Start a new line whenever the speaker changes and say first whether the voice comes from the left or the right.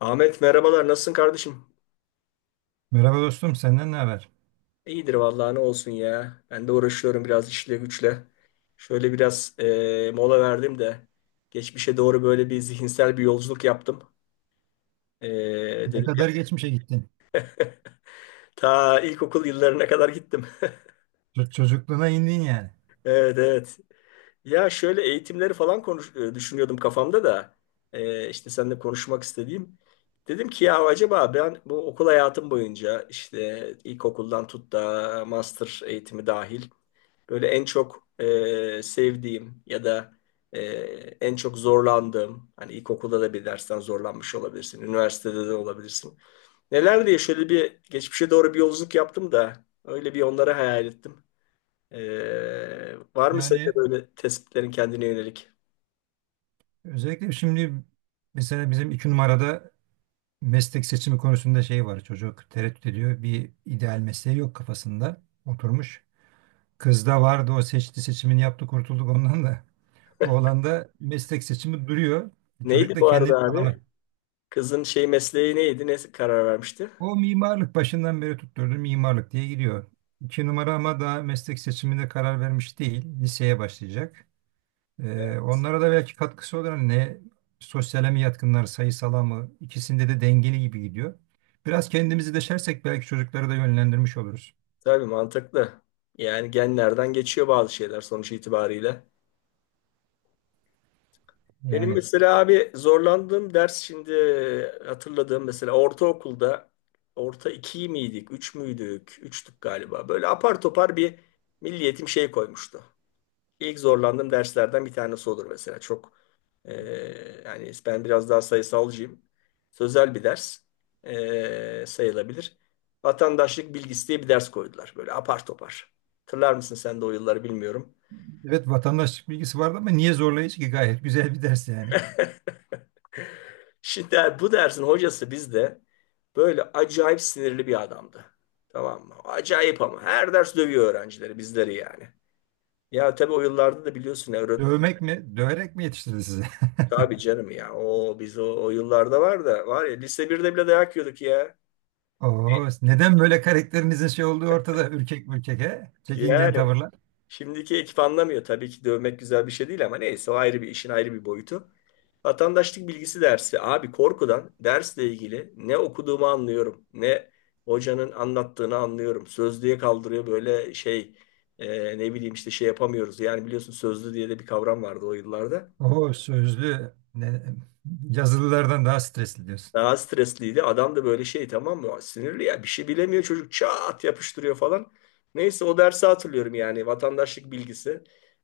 left: Ahmet merhabalar, nasılsın kardeşim?
right: Merhaba dostum, senden ne haber?
left: İyidir vallahi, ne olsun ya. Ben de uğraşıyorum biraz işle güçle. Şöyle biraz mola verdim de geçmişe doğru böyle bir zihinsel bir yolculuk yaptım. E,
right: Ne
left: Dedim ya,
right: kadar geçmişe gittin?
left: ta ilkokul yıllarına kadar gittim.
right: Çocukluğuna indin yani.
left: Evet, evet. Ya şöyle eğitimleri falan konuş düşünüyordum kafamda da işte seninle konuşmak istediğim. Dedim ki ya, acaba ben bu okul hayatım boyunca, işte ilkokuldan tut da master eğitimi dahil, böyle en çok sevdiğim ya da e, en çok zorlandığım, hani ilkokulda da bir dersten zorlanmış olabilirsin, üniversitede de olabilirsin. Neler diye şöyle bir geçmişe doğru bir yolculuk yaptım da öyle bir onları hayal ettim. Var mı senin de
right: Yani
left: böyle tespitlerin kendine yönelik?
right: özellikle şimdi mesela bizim iki numarada meslek seçimi konusunda şey var. Çocuk tereddüt ediyor. Bir ideal mesleği yok kafasında. Oturmuş. Kız da vardı, o seçti, seçimini yaptı, kurtulduk ondan da. Oğlan da meslek seçimi duruyor. Çocuk
left: Neydi
right: da
left: bu arada
right: kendini tanımadı.
left: abi? Kızın şey mesleği neydi? Ne karar vermişti?
right: O mimarlık başından beri tutturdu, mimarlık diye gidiyor. İki numara ama daha meslek seçimine karar vermiş değil. Liseye başlayacak. Onlara da belki katkısı olur. Hani ne, sosyale mi yatkınlar, sayısala mı? İkisinde de dengeli gibi gidiyor. Biraz kendimizi deşersek belki çocukları da yönlendirmiş oluruz.
left: Tabii, mantıklı. Yani genlerden geçiyor bazı şeyler sonuç itibariyle. Benim
right: Yani
left: mesela abi zorlandığım ders, şimdi hatırladığım, mesela ortaokulda, orta iki miydik, üç müydük, üçtük galiba. Böyle apar topar bir milliyetim şey koymuştu. İlk zorlandığım derslerden bir tanesi olur mesela. Çok e, yani ben biraz daha sayısalcıyım. Sözel bir ders sayılabilir. Vatandaşlık bilgisi diye bir ders koydular. Böyle apar topar. Hatırlar mısın sen de o yılları bilmiyorum.
right: evet, vatandaşlık bilgisi vardı ama niye zorlayıcı ki? Gayet güzel bir ders yani.
left: Şimdi bu dersin hocası bizde böyle acayip sinirli bir adamdı. Tamam mı? Acayip ama. Her ders dövüyor öğrencileri, bizleri yani. Ya tabii o yıllarda da biliyorsun ya
right: Dövmek mi, döverek mi yetiştirdi sizi?
left: tabii canım ya. O biz o yıllarda var da var ya, lise 1'de bile dayak yiyorduk ya.
right: Oo, neden böyle karakterinizin şey olduğu ortada? Ürkek mürkek he? Çekingen
left: Yani
right: tavırlar.
left: şimdiki ekip anlamıyor. Tabii ki dövmek güzel bir şey değil ama neyse, o ayrı bir işin ayrı bir boyutu. Vatandaşlık bilgisi dersi. Abi korkudan dersle ilgili ne okuduğumu anlıyorum, ne hocanın anlattığını anlıyorum. Sözlüğe kaldırıyor, böyle şey, ne bileyim işte şey yapamıyoruz. Yani biliyorsun sözlü diye de bir kavram vardı o yıllarda.
right: Oo, yazılılardan daha stresli diyorsun.
left: Daha stresliydi. Adam da böyle şey, tamam mı? Sinirli ya, bir şey bilemiyor çocuk çat yapıştırıyor falan. Neyse, o dersi hatırlıyorum yani, vatandaşlık bilgisi.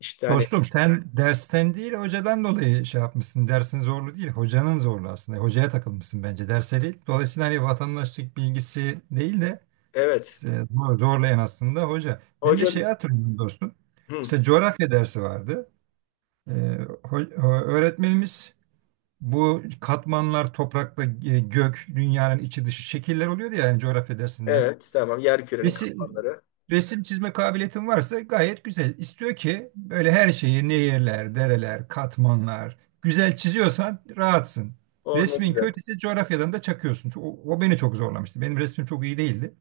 left: İşte hani
right: Dostum, sen dersten değil hocadan dolayı şey yapmışsın. Dersin zorlu değil, hocanın zorlu aslında. Hocaya takılmışsın bence, derse değil. Dolayısıyla hani vatandaşlık bilgisi değil de
left: evet
right: zorlayan aslında hoca. Ben de
left: hoca.
right: şeyi hatırlıyorum dostum.
left: Hı,
right: Mesela coğrafya dersi vardı. E, öğretmenimiz bu katmanlar, toprakla gök, dünyanın içi dışı şekiller oluyordu ya yani coğrafya dersinde.
left: evet, tamam, yer kürenin
right: Resim,
left: katmanları.
right: Resim çizme kabiliyetin varsa gayet güzel. İstiyor ki böyle her şeyi nehirler, dereler, katmanlar güzel çiziyorsan rahatsın.
left: Oh ne
right: Resmin
left: güzel.
right: kötüyse coğrafyadan da çakıyorsun. O beni çok zorlamıştı. Benim resmim çok iyi değildi.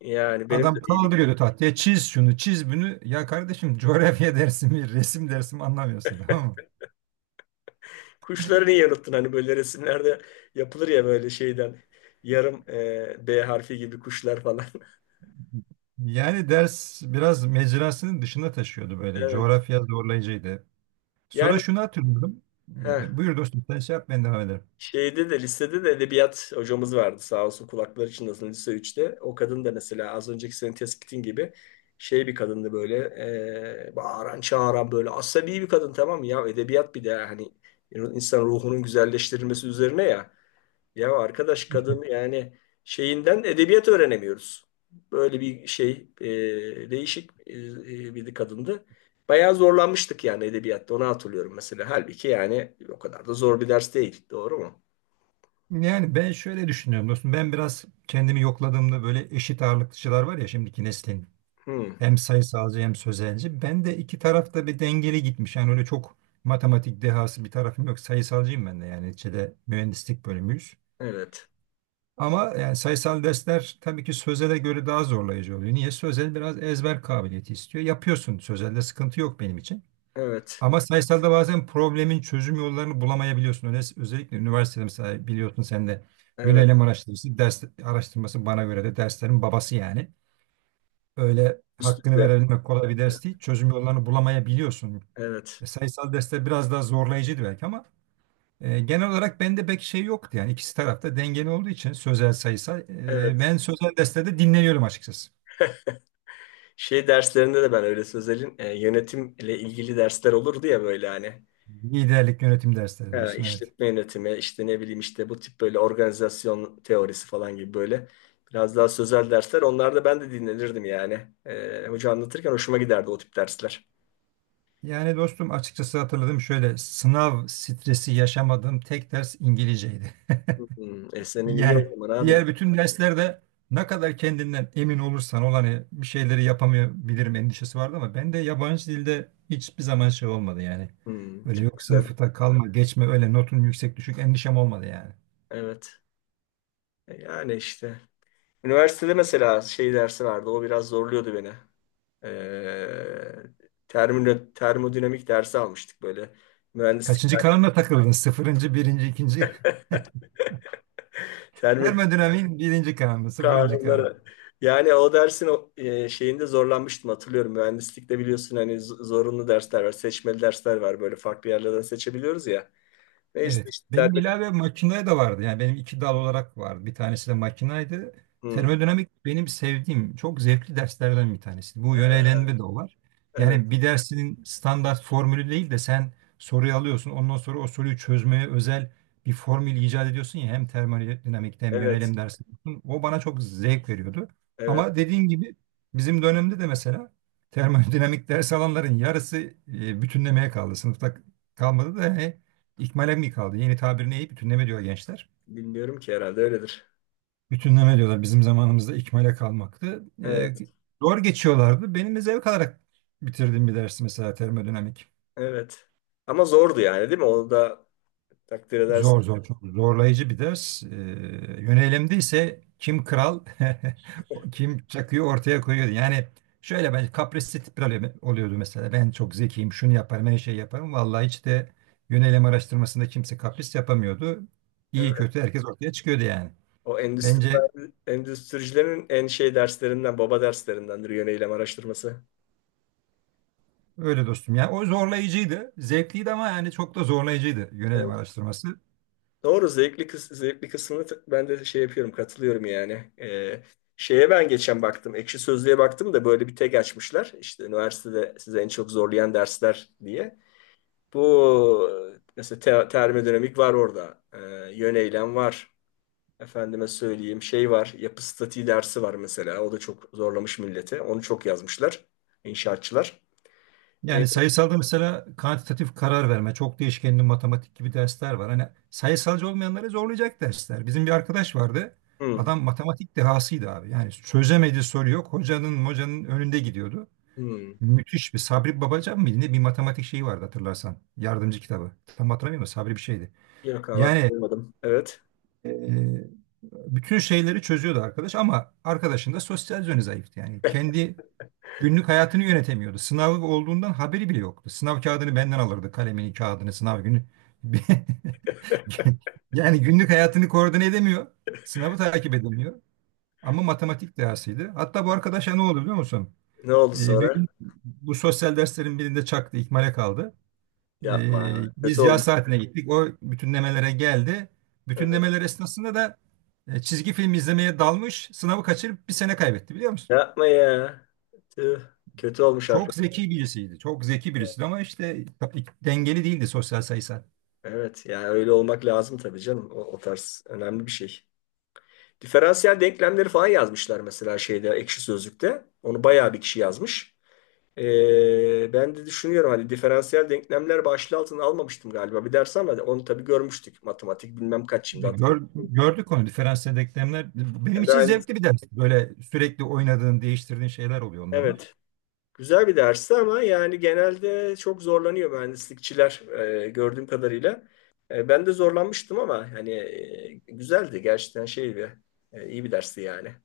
left: Yani benim de
right: Adam
left: iyiydi.
right: kaldırıyordu tahtaya, çiz şunu çiz bunu. Ya kardeşim, coğrafya dersi mi resim dersi mi anlamıyorsun tamam mı?
left: Kuşları niye unuttun? Hani böyle resimlerde yapılır ya böyle şeyden. Yarım B harfi gibi kuşlar falan.
right: Yani ders biraz mecrasının dışına taşıyordu böyle.
left: Evet.
right: Coğrafya zorlayıcıydı. Sonra
left: Yani
right: şunu hatırlıyorum.
left: heh,
right: Buyur dostum, sen şey yap, ben devam ederim.
left: şeyde de lisede de edebiyat hocamız vardı, sağ olsun kulakları çınlasın, lise üçte. O kadın da mesela az önceki senin tespitin gibi şey bir kadındı, böyle bağıran çağıran böyle asabi bir kadın, tamam mı? Ya edebiyat bir de hani insan ruhunun güzelleştirilmesi üzerine ya. Ya arkadaş, kadın yani şeyinden edebiyat öğrenemiyoruz. Böyle bir şey değişik bir kadındı. Bayağı zorlanmıştık yani edebiyatta, onu hatırlıyorum mesela. Halbuki yani o kadar da zor bir ders değil. Doğru mu?
right: Yani ben şöyle düşünüyorum dostum. Ben biraz kendimi yokladığımda böyle eşit ağırlıkçılar var ya şimdiki neslin.
left: Hmm,
right: Hem sayısalcı hem sözelci. Ben de iki tarafta bir dengeli gitmiş. Yani öyle çok matematik dehası bir tarafım yok. Sayısalcıyım ben de yani, neticede mühendislik bölümüyüz.
left: evet.
right: Ama yani sayısal dersler tabii ki sözele göre daha zorlayıcı oluyor. Niye? Sözel biraz ezber kabiliyeti istiyor. Yapıyorsun. Sözelde sıkıntı yok benim için.
left: Evet.
right: Ama sayısalda bazen problemin çözüm yollarını bulamayabiliyorsun. Öyle, özellikle üniversitede mesela, biliyorsun sen de,
left: Evet.
right: yönelim araştırması, ders araştırması bana göre de derslerin babası yani. Öyle hakkını
left: Üstünde
right: verebilmek kolay bir ders değil. Çözüm yollarını bulamayabiliyorsun.
left: evet.
right: Sayısal dersler biraz daha zorlayıcıydı belki ama genel olarak bende pek şey yoktu. Yani ikisi tarafta dengeli olduğu için sözel sayısal.
left: Evet.
right: Ben sözel derslerde dinleniyorum açıkçası.
left: Şey derslerinde de ben öyle sözelin yönetimle ilgili dersler olurdu ya böyle hani.
right: Liderlik yönetim dersleri
left: Ha,
right: diyorsun, evet.
left: işletme yönetimi, işte ne bileyim işte bu tip böyle organizasyon teorisi falan gibi böyle biraz daha sözel dersler. Onlarda ben de dinlenirdim yani. Hoca anlatırken hoşuma giderdi o tip dersler.
right: Yani dostum, açıkçası hatırladım, şöyle sınav stresi yaşamadığım tek ders İngilizceydi.
left: Hmm, e senin iyi
right: Yani
left: o zaman abi.
right: diğer bütün derslerde ne kadar kendinden emin olursan ol hani bir şeyleri yapamayabilirim endişesi vardı, ama ben de yabancı dilde hiçbir zaman şey olmadı yani.
left: Hmm,
right: Öyle
left: çok
right: yok,
left: güzel.
right: sınıfta kalma geçme, öyle notun yüksek düşük endişem olmadı yani.
left: Evet. E yani işte. Üniversitede mesela şey dersi vardı. O biraz zorluyordu beni. Ee, Termodinamik dersi almıştık böyle. Mühendislik
right: Kaçıncı
left: dersi.
right: kanuna takıldın? Sıfırıncı, birinci, ikinci. Termodinamiğin birinci kanunu, sıfırıncı.
left: Kanunlara. Yani o dersin o, şeyinde zorlanmıştım hatırlıyorum. Mühendislikte biliyorsun hani zorunlu dersler var, seçmeli dersler var. Böyle farklı yerlerden seçebiliyoruz ya. Ne işte
right: Evet.
left: işte
right: Benim
left: serbest-
right: ilave makinaya da vardı. Yani benim iki dal olarak vardı. Bir tanesi de makinaydı.
left: Hı,
right: Termodinamik benim sevdiğim, çok zevkli derslerden bir tanesi. Bu yönelenme de o var.
left: evet,
right: Yani bir dersinin standart formülü değil de sen soruyu alıyorsun. Ondan sonra o soruyu çözmeye özel bir formül icat ediyorsun ya. Hem termodinamikte hem
left: evet,
right: yönelim dersinde. O bana çok zevk veriyordu.
left: evet.
right: Ama dediğin gibi bizim dönemde de mesela termodinamik ders alanların yarısı bütünlemeye kaldı. Sınıfta kalmadı da. Yani İkmale mi kaldı? Yeni tabir ne? Bütünleme diyor gençler.
left: Bilmiyorum ki, herhalde öyledir.
right: Bütünleme diyorlar. Bizim zamanımızda ikmale kalmaktı.
left: Evet,
right: Doğru geçiyorlardı. Benim de zevk alarak bitirdiğim bir ders mesela termodinamik.
left: evet. Ama zordu yani değil mi? Onu da takdir edersin.
right: Zor, zor, çok zorlayıcı bir ders. Yönelimde ise kim kral kim çakıyı ortaya koyuyordu. Yani şöyle ben, kaprisli tipler oluyordu mesela. Ben çok zekiyim, şunu yaparım, her şeyi yaparım. Vallahi hiç de yönelim araştırmasında kimse kapris yapamıyordu. İyi
left: Evet.
right: kötü herkes ortaya çıkıyordu yani.
left: O
right: Bence
left: endüstri, endüstricilerin en şey derslerinden, baba derslerindendir yöneylem araştırması.
right: öyle dostum. Yani o zorlayıcıydı. Zevkliydi ama yani çok da zorlayıcıydı yönelim
left: Evet.
right: araştırması.
left: Doğru, zevkli, zevkli kısmını ben de şey yapıyorum, katılıyorum yani. Şeye ben geçen baktım, Ekşi Sözlüğe baktım da, böyle bir tek açmışlar. İşte üniversitede size en çok zorlayan dersler diye. Bu mesela termodinamik var orada. Yöneylem var. Efendime söyleyeyim şey var. Yapı statiği dersi var mesela. O da çok zorlamış milleti. Onu çok yazmışlar inşaatçılar. Ee,
right: Yani sayısalda mesela kantitatif karar verme, çok değişkenli matematik gibi dersler var. Hani sayısalcı olmayanları zorlayacak dersler. Bizim bir arkadaş vardı.
left: hmm,
right: Adam matematik dehasıydı abi. Yani çözemediği soru yok. Hocanın önünde gidiyordu.
left: hmm.
right: Müthiş bir Sabri Babacan mıydı ne, bir matematik şeyi vardı hatırlarsan. Yardımcı kitabı. Tam hatırlamıyorum da Sabri bir şeydi.
left: Yok abi,
right: Yani
left: hatırlamadım. Evet.
right: e, Bütün şeyleri çözüyordu arkadaş, ama arkadaşın da sosyal yönü zayıftı. Yani kendi günlük hayatını yönetemiyordu. Sınavı olduğundan haberi bile yoktu. Sınav kağıdını benden alırdı. Kalemini, kağıdını, sınav günü. Yani günlük hayatını koordine edemiyor. Sınavı takip edemiyor. Ama matematik dersiydi. Hatta bu arkadaşa ne oldu biliyor musun?
left: Ne oldu
right: Bir
left: sonra?
right: gün bu sosyal derslerin birinde çaktı, ikmale kaldı.
left: Yapma. Kötü
right: Biz
left: oldu.
right: yaz saatine gittik. O bütünlemelere geldi.
left: Ee.
right: Bütünlemeler esnasında da çizgi film izlemeye dalmış. Sınavı kaçırıp bir sene kaybetti biliyor musun?
left: Yapma ya. Tüh. Kötü olmuş
right: Çok
left: arkadaş.
right: zeki birisiydi. Çok zeki birisiydi ama işte dengeli değildi, sosyal sayısal.
left: Evet yani öyle olmak lazım tabii canım. O tarz önemli bir şey. Diferansiyel denklemleri falan yazmışlar mesela şeyde, Ekşi Sözlük'te. Onu bayağı bir kişi yazmış. Ben de düşünüyorum hani diferansiyel denklemler başlığı altına almamıştım galiba bir ders, ama onu tabii görmüştük. Matematik bilmem kaç, şimdi hatırlamıyorum.
right: Gördük onu, diferansiyel denklemler. Benim
left: Yani
right: için
left: ben-
right: zevkli bir ders. Böyle sürekli oynadığın, değiştirdiğin şeyler oluyor onda da.
left: evet. Güzel bir dersti ama yani genelde çok zorlanıyor mühendislikçiler gördüğüm kadarıyla. Ben de zorlanmıştım ama hani güzeldi gerçekten, şey bir iyi bir dersti yani.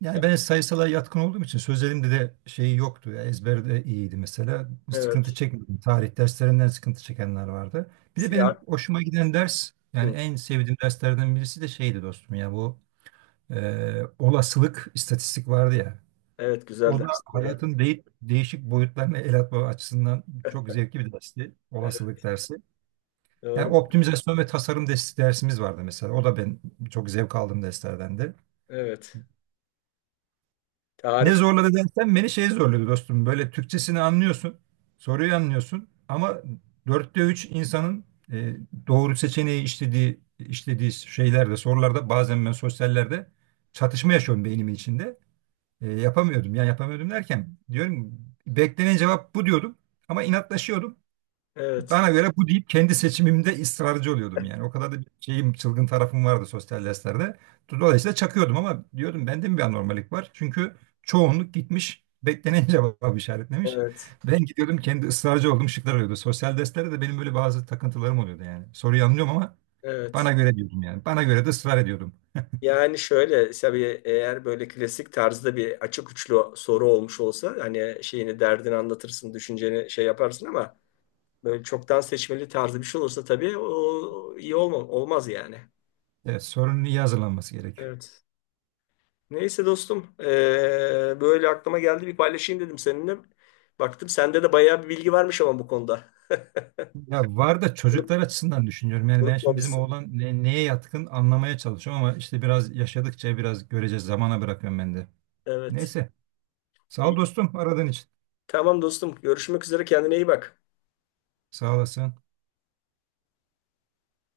right: Yani ben sayısala yatkın olduğum için sözlerimde de şey yoktu. Ya ezberde iyiydi mesela. Bir sıkıntı
left: Evet.
right: çekmedim. Tarih derslerinden sıkıntı çekenler vardı. Bir de benim
left: Siyah.
right: hoşuma giden ders, yani
left: Hı.
right: en sevdiğim derslerden birisi de şeydi dostum ya, bu olasılık istatistik vardı ya.
left: Evet, güzel
right: O da
left: dersti o da.
right: hayatın de değişik boyutlarına el atma açısından çok zevkli bir dersti.
left: Evet,
right: Olasılık dersi.
left: doğru.
right: Yani optimizasyon ve tasarım dersimiz vardı mesela. O da ben çok zevk aldığım derslerdendi.
left: Evet.
right: Ne
left: Tarih.
right: zorladı dersen beni, şey zorladı dostum. Böyle Türkçesini anlıyorsun, soruyu anlıyorsun ama dörtte üç insanın e, doğru seçeneği işlediği şeylerde, sorularda bazen ben sosyallerde çatışma yaşıyorum beynimin içinde. Yapamıyordum. Yani yapamıyordum derken, diyorum beklenen cevap bu, diyordum ama inatlaşıyordum.
left: Evet.
right: Bana göre bu deyip kendi seçimimde ısrarcı oluyordum yani. O kadar da bir şeyim, çılgın tarafım vardı sosyal derslerde. Dolayısıyla çakıyordum ama diyordum, bende mi bir anormalik var? Çünkü çoğunluk gitmiş beklenen cevabı işaretlemiş.
left: Evet.
right: Ben gidiyordum, kendi ısrarcı olduğum şıklar oluyordu. Sosyal derslerde de benim böyle bazı takıntılarım oluyordu yani. Soruyu anlıyorum ama
left: Evet.
right: bana göre diyordum yani. Bana göre de ısrar ediyordum.
left: Yani şöyle tabii, eğer böyle klasik tarzda bir açık uçlu soru olmuş olsa, hani şeyini, derdini anlatırsın, düşünceni şey yaparsın, ama böyle çok daha seçmeli tarzı bir şey olursa, tabii o iyi olmaz yani.
right: Evet, sorunun iyi hazırlanması gerekiyor.
left: Evet. Neyse dostum, böyle aklıma geldi, bir paylaşayım dedim seninle. Baktım sende de bayağı bir bilgi varmış ama bu konuda.
right: Ya var da
left: Unut-
right: çocuklar açısından düşünüyorum. Yani ben şimdi bizim
left: Unutmamışsın.
right: oğlan neye yatkın anlamaya çalışıyorum ama işte biraz yaşadıkça biraz göreceğiz. Zamana bırakıyorum ben de.
left: Evet.
right: Neyse. Sağ ol
left: İyi.
right: dostum aradığın için.
left: Tamam dostum, görüşmek üzere, kendine iyi bak.
right: Sağ olasın.